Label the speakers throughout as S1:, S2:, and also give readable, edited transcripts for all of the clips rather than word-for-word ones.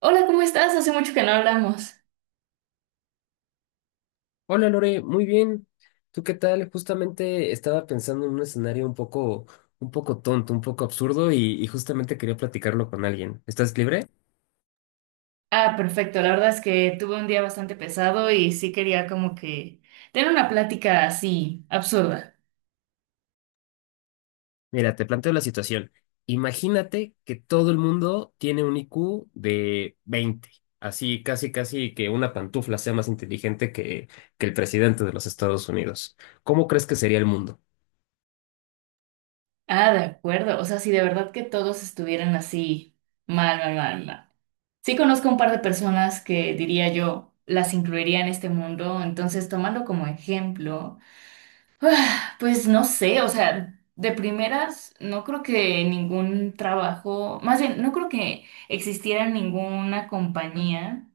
S1: Hola, ¿cómo estás? Hace mucho que no hablamos.
S2: Hola Lore, muy bien. ¿Tú qué tal? Justamente estaba pensando en un escenario un poco tonto, un poco absurdo y justamente quería platicarlo con alguien. ¿Estás libre?
S1: Ah, perfecto. La verdad es que tuve un día bastante pesado y sí quería como que tener una plática así absurda.
S2: Mira, te planteo la situación. Imagínate que todo el mundo tiene un IQ de 20, así casi casi que una pantufla sea más inteligente que el presidente de los Estados Unidos. ¿Cómo crees que sería el mundo?
S1: Ah, de acuerdo. O sea, si de verdad que todos estuvieran así mal, mal, mal, mal. Sí conozco un par de personas que diría yo las incluiría en este mundo. Entonces, tomando como ejemplo, pues no sé, o sea, de primeras no creo que ningún trabajo, más bien, no creo que existiera ninguna compañía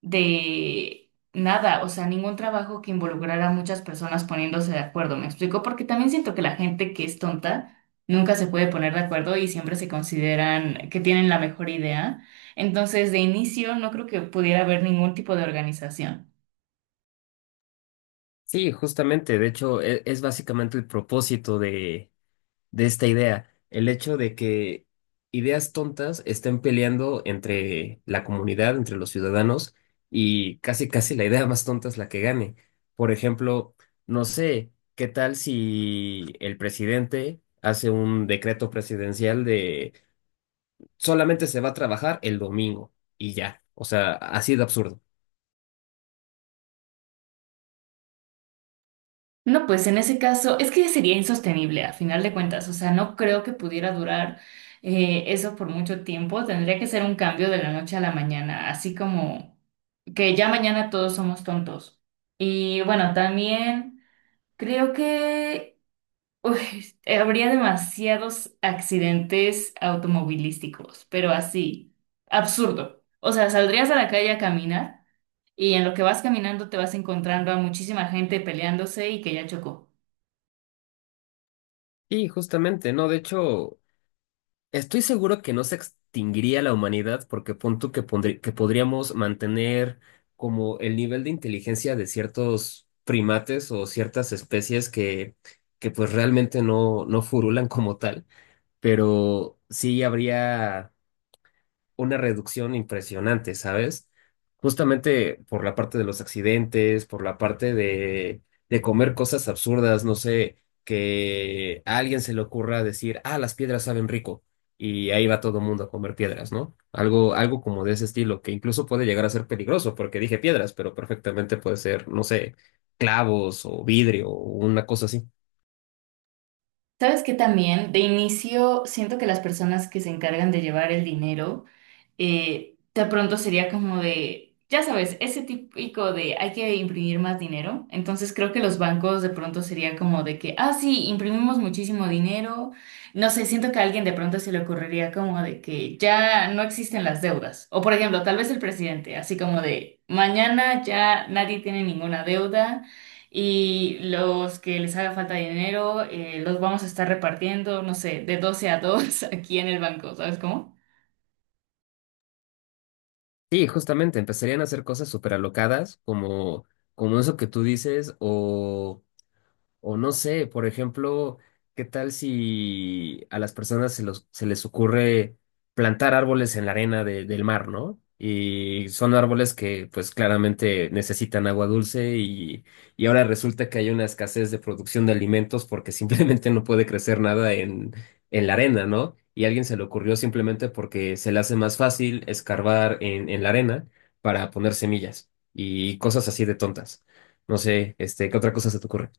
S1: de nada, o sea, ningún trabajo que involucrara a muchas personas poniéndose de acuerdo, ¿me explico? Porque también siento que la gente que es tonta nunca se puede poner de acuerdo y siempre se consideran que tienen la mejor idea. Entonces, de inicio, no creo que pudiera haber ningún tipo de organización.
S2: Sí, justamente, de hecho, es, básicamente el propósito de esta idea, el hecho de que ideas tontas estén peleando entre la comunidad, entre los ciudadanos, y casi casi la idea más tonta es la que gane. Por ejemplo, no sé, ¿qué tal si el presidente hace un decreto presidencial de solamente se va a trabajar el domingo y ya? O sea, así de absurdo.
S1: No, pues en ese caso, es que sería insostenible a final de cuentas, o sea, no creo que pudiera durar eso por mucho tiempo, tendría que ser un cambio de la noche a la mañana, así como que ya mañana todos somos tontos. Y bueno, también creo que uy, habría demasiados accidentes automovilísticos, pero así, absurdo. O sea, saldrías a la calle a caminar y en lo que vas caminando te vas encontrando a muchísima gente peleándose y que ya chocó.
S2: Y justamente, ¿no? De hecho, estoy seguro que no se extinguiría la humanidad porque pon tú que, que podríamos mantener como el nivel de inteligencia de ciertos primates o ciertas especies que pues realmente no, no furulan como tal, pero sí habría una reducción impresionante, ¿sabes? Justamente por la parte de los accidentes, por la parte de, comer cosas absurdas, no sé, que a alguien se le ocurra decir, ah, las piedras saben rico, y ahí va todo el mundo a comer piedras, ¿no? Algo, algo como de ese estilo, que incluso puede llegar a ser peligroso, porque dije piedras, pero perfectamente puede ser, no sé, clavos o vidrio o una cosa así.
S1: Sabes que también de inicio siento que las personas que se encargan de llevar el dinero, de pronto sería como de, ya sabes, ese típico de hay que imprimir más dinero. Entonces creo que los bancos de pronto sería como de que, ah, sí, imprimimos muchísimo dinero. No sé, siento que a alguien de pronto se le ocurriría como de que ya no existen las deudas. O por ejemplo, tal vez el presidente, así como de, mañana ya nadie tiene ninguna deuda. Y los que les haga falta dinero, los vamos a estar repartiendo, no sé, de 12 a 2 aquí en el banco, ¿sabes cómo?
S2: Sí, justamente, empezarían a hacer cosas súper alocadas, como, eso que tú dices, o no sé, por ejemplo, ¿qué tal si a las personas se, se les ocurre plantar árboles en la arena del mar, ¿no? Y son árboles que pues claramente necesitan agua dulce y ahora resulta que hay una escasez de producción de alimentos porque simplemente no puede crecer nada en, la arena, ¿no? Y a alguien se le ocurrió simplemente porque se le hace más fácil escarbar en, la arena para poner semillas y cosas así de tontas. No sé, este, ¿qué otra cosa se te ocurre?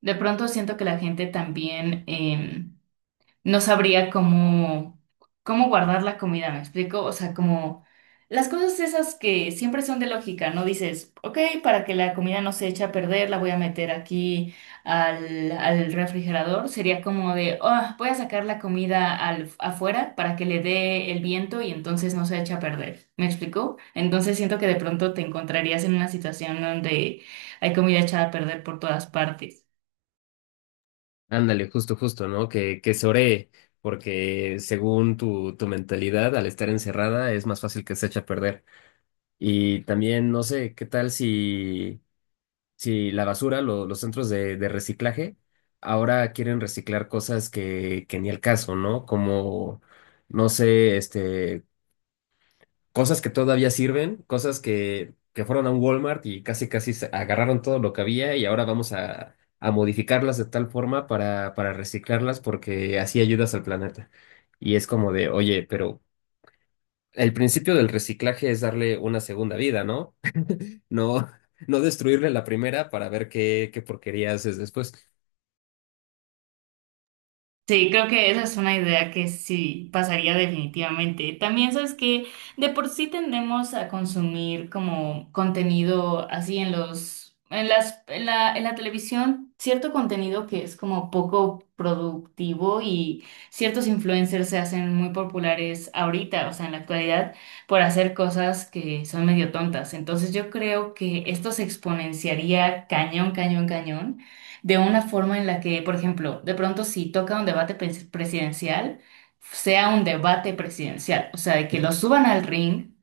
S1: De pronto siento que la gente también no sabría cómo, cómo guardar la comida, ¿me explico? O sea, como las cosas esas que siempre son de lógica, ¿no? Dices, ok, para que la comida no se eche a perder, la voy a meter aquí al refrigerador. Sería como de, oh, voy a sacar la comida al, afuera para que le dé el viento y entonces no se eche a perder, ¿me explico? Entonces siento que de pronto te encontrarías en una situación donde hay comida echada a perder por todas partes.
S2: Ándale, justo, justo, ¿no? Que se oree, porque según tu, tu mentalidad, al estar encerrada, es más fácil que se eche a perder. Y también, no sé, ¿qué tal si, si la basura, los centros de, reciclaje, ahora quieren reciclar cosas que, ni el caso, ¿no? Como, no sé, este, cosas que todavía sirven, cosas que, fueron a un Walmart y casi casi se agarraron todo lo que había y ahora vamos a, modificarlas de tal forma para reciclarlas porque así ayudas al planeta. Y es como de, oye, pero el principio del reciclaje es darle una segunda vida, ¿no? No, no destruirle la primera para ver qué, porquería haces después.
S1: Sí, creo que esa es una idea que sí pasaría definitivamente. También sabes que de por sí tendemos a consumir como contenido así en los, en las, en la televisión, cierto contenido que es como poco productivo y ciertos influencers se hacen muy populares ahorita, o sea, en la actualidad, por hacer cosas que son medio tontas. Entonces yo creo que esto se exponenciaría cañón, cañón, cañón de una forma en la que, por ejemplo, de pronto si toca un debate presidencial, sea un debate presidencial, o sea, de que lo suban al ring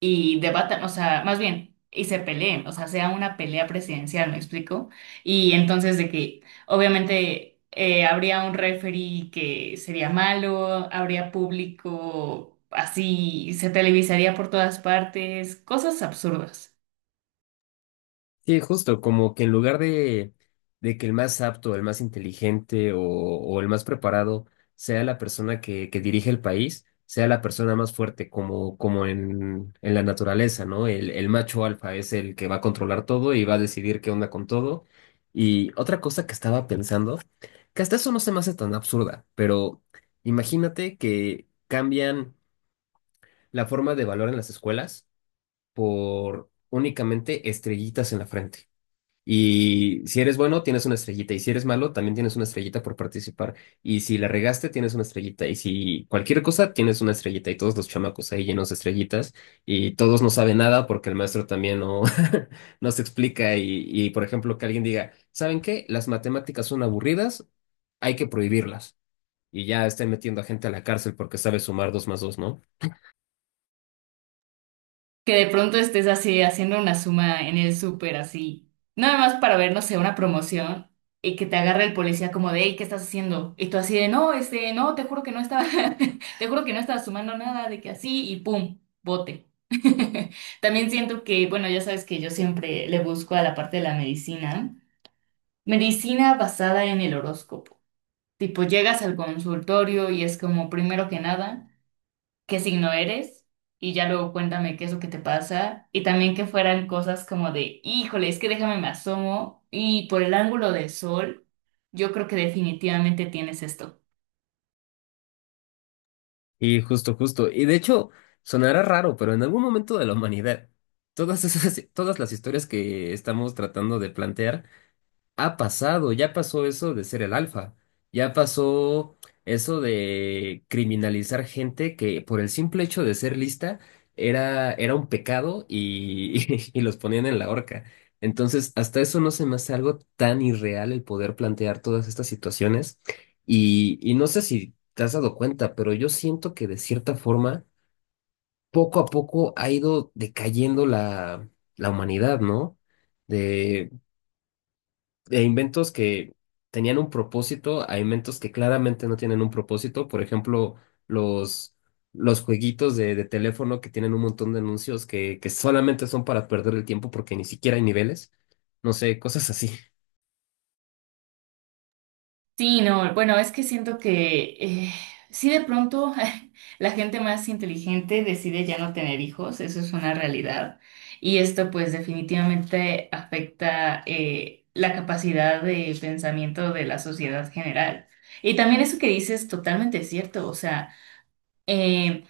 S1: y debatan, o sea, más bien, y se peleen, o sea, sea una pelea presidencial, ¿me explico? Y entonces de que, obviamente, habría un referee que sería malo, habría público, así, se televisaría por todas partes, cosas absurdas.
S2: Sí, justo, como que en lugar de, que el más apto, el más inteligente o, el más preparado sea la persona que, dirige el país, sea la persona más fuerte, como, en, la naturaleza, ¿no? El, macho alfa es el que va a controlar todo y va a decidir qué onda con todo. Y otra cosa que estaba pensando, que hasta eso no se me hace tan absurda, pero imagínate que cambian la forma de valor en las escuelas por únicamente estrellitas en la frente. Y si eres bueno, tienes una estrellita. Y si eres malo, también tienes una estrellita por participar. Y si la regaste, tienes una estrellita. Y si cualquier cosa, tienes una estrellita. Y todos los chamacos ahí llenos de estrellitas. Y todos no saben nada porque el maestro también no, no se explica. Y, por ejemplo, que alguien diga, ¿saben qué? Las matemáticas son aburridas, hay que prohibirlas. Y ya estén metiendo a gente a la cárcel porque sabe sumar dos más dos, ¿no?
S1: Que de pronto estés así haciendo una suma en el súper así, nada más para ver, no sé, una promoción y que te agarre el policía como de, hey, ¿qué estás haciendo? Y tú así de, no, este, no, te juro que no estaba, te juro que no estaba sumando nada, de que así y pum, bote. También siento que, bueno, ya sabes que yo siempre le busco a la parte de la medicina, medicina basada en el horóscopo. Tipo, llegas al consultorio y es como, primero que nada, qué signo eres y ya luego cuéntame qué es lo que te pasa y también que fueran cosas como de, híjole, es que déjame me asomo y por el ángulo del sol, yo creo que definitivamente tienes esto.
S2: Y justo, justo. Y de hecho, sonará raro, pero en algún momento de la humanidad, todas esas, todas las historias que estamos tratando de plantear ha pasado, ya pasó eso de ser el alfa, ya pasó eso de criminalizar gente que por el simple hecho de ser lista era, un pecado y, y los ponían en la horca. Entonces, hasta eso no se me hace algo tan irreal el poder plantear todas estas situaciones. Y, no sé si te has dado cuenta, pero yo siento que de cierta forma, poco a poco ha ido decayendo la, humanidad, ¿no? De inventos que tenían un propósito a inventos que claramente no tienen un propósito. Por ejemplo, los, jueguitos de, teléfono que tienen un montón de anuncios que, solamente son para perder el tiempo porque ni siquiera hay niveles. No sé, cosas así.
S1: Sí, no, bueno, es que siento que sí de pronto la gente más inteligente decide ya no tener hijos, eso es una realidad. Y esto pues definitivamente afecta la capacidad de pensamiento de la sociedad general. Y también eso que dices es totalmente cierto, o sea, eh,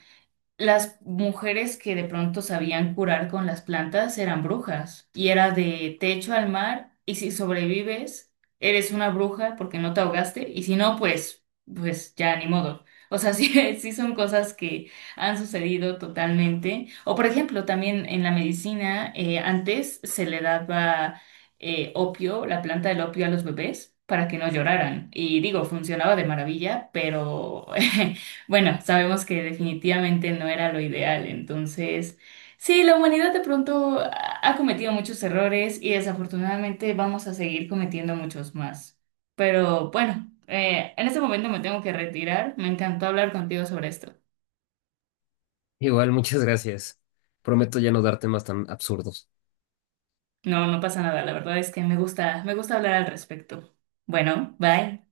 S1: las mujeres que de pronto sabían curar con las plantas eran brujas y era de techo al mar y si sobrevives eres una bruja porque no te ahogaste y si no pues ya ni modo. O sea, sí, sí son cosas que han sucedido totalmente. O por ejemplo, también en la medicina antes se le daba opio, la planta del opio a los bebés para que no lloraran y digo, funcionaba de maravilla, pero bueno, sabemos que definitivamente no era lo ideal, entonces sí, la humanidad de pronto ha cometido muchos errores y desafortunadamente vamos a seguir cometiendo muchos más. Pero bueno, en este momento me tengo que retirar. Me encantó hablar contigo sobre esto.
S2: Igual, muchas gracias. Prometo ya no darte más tan absurdos.
S1: No, no pasa nada, la verdad es que me gusta hablar al respecto. Bueno, bye.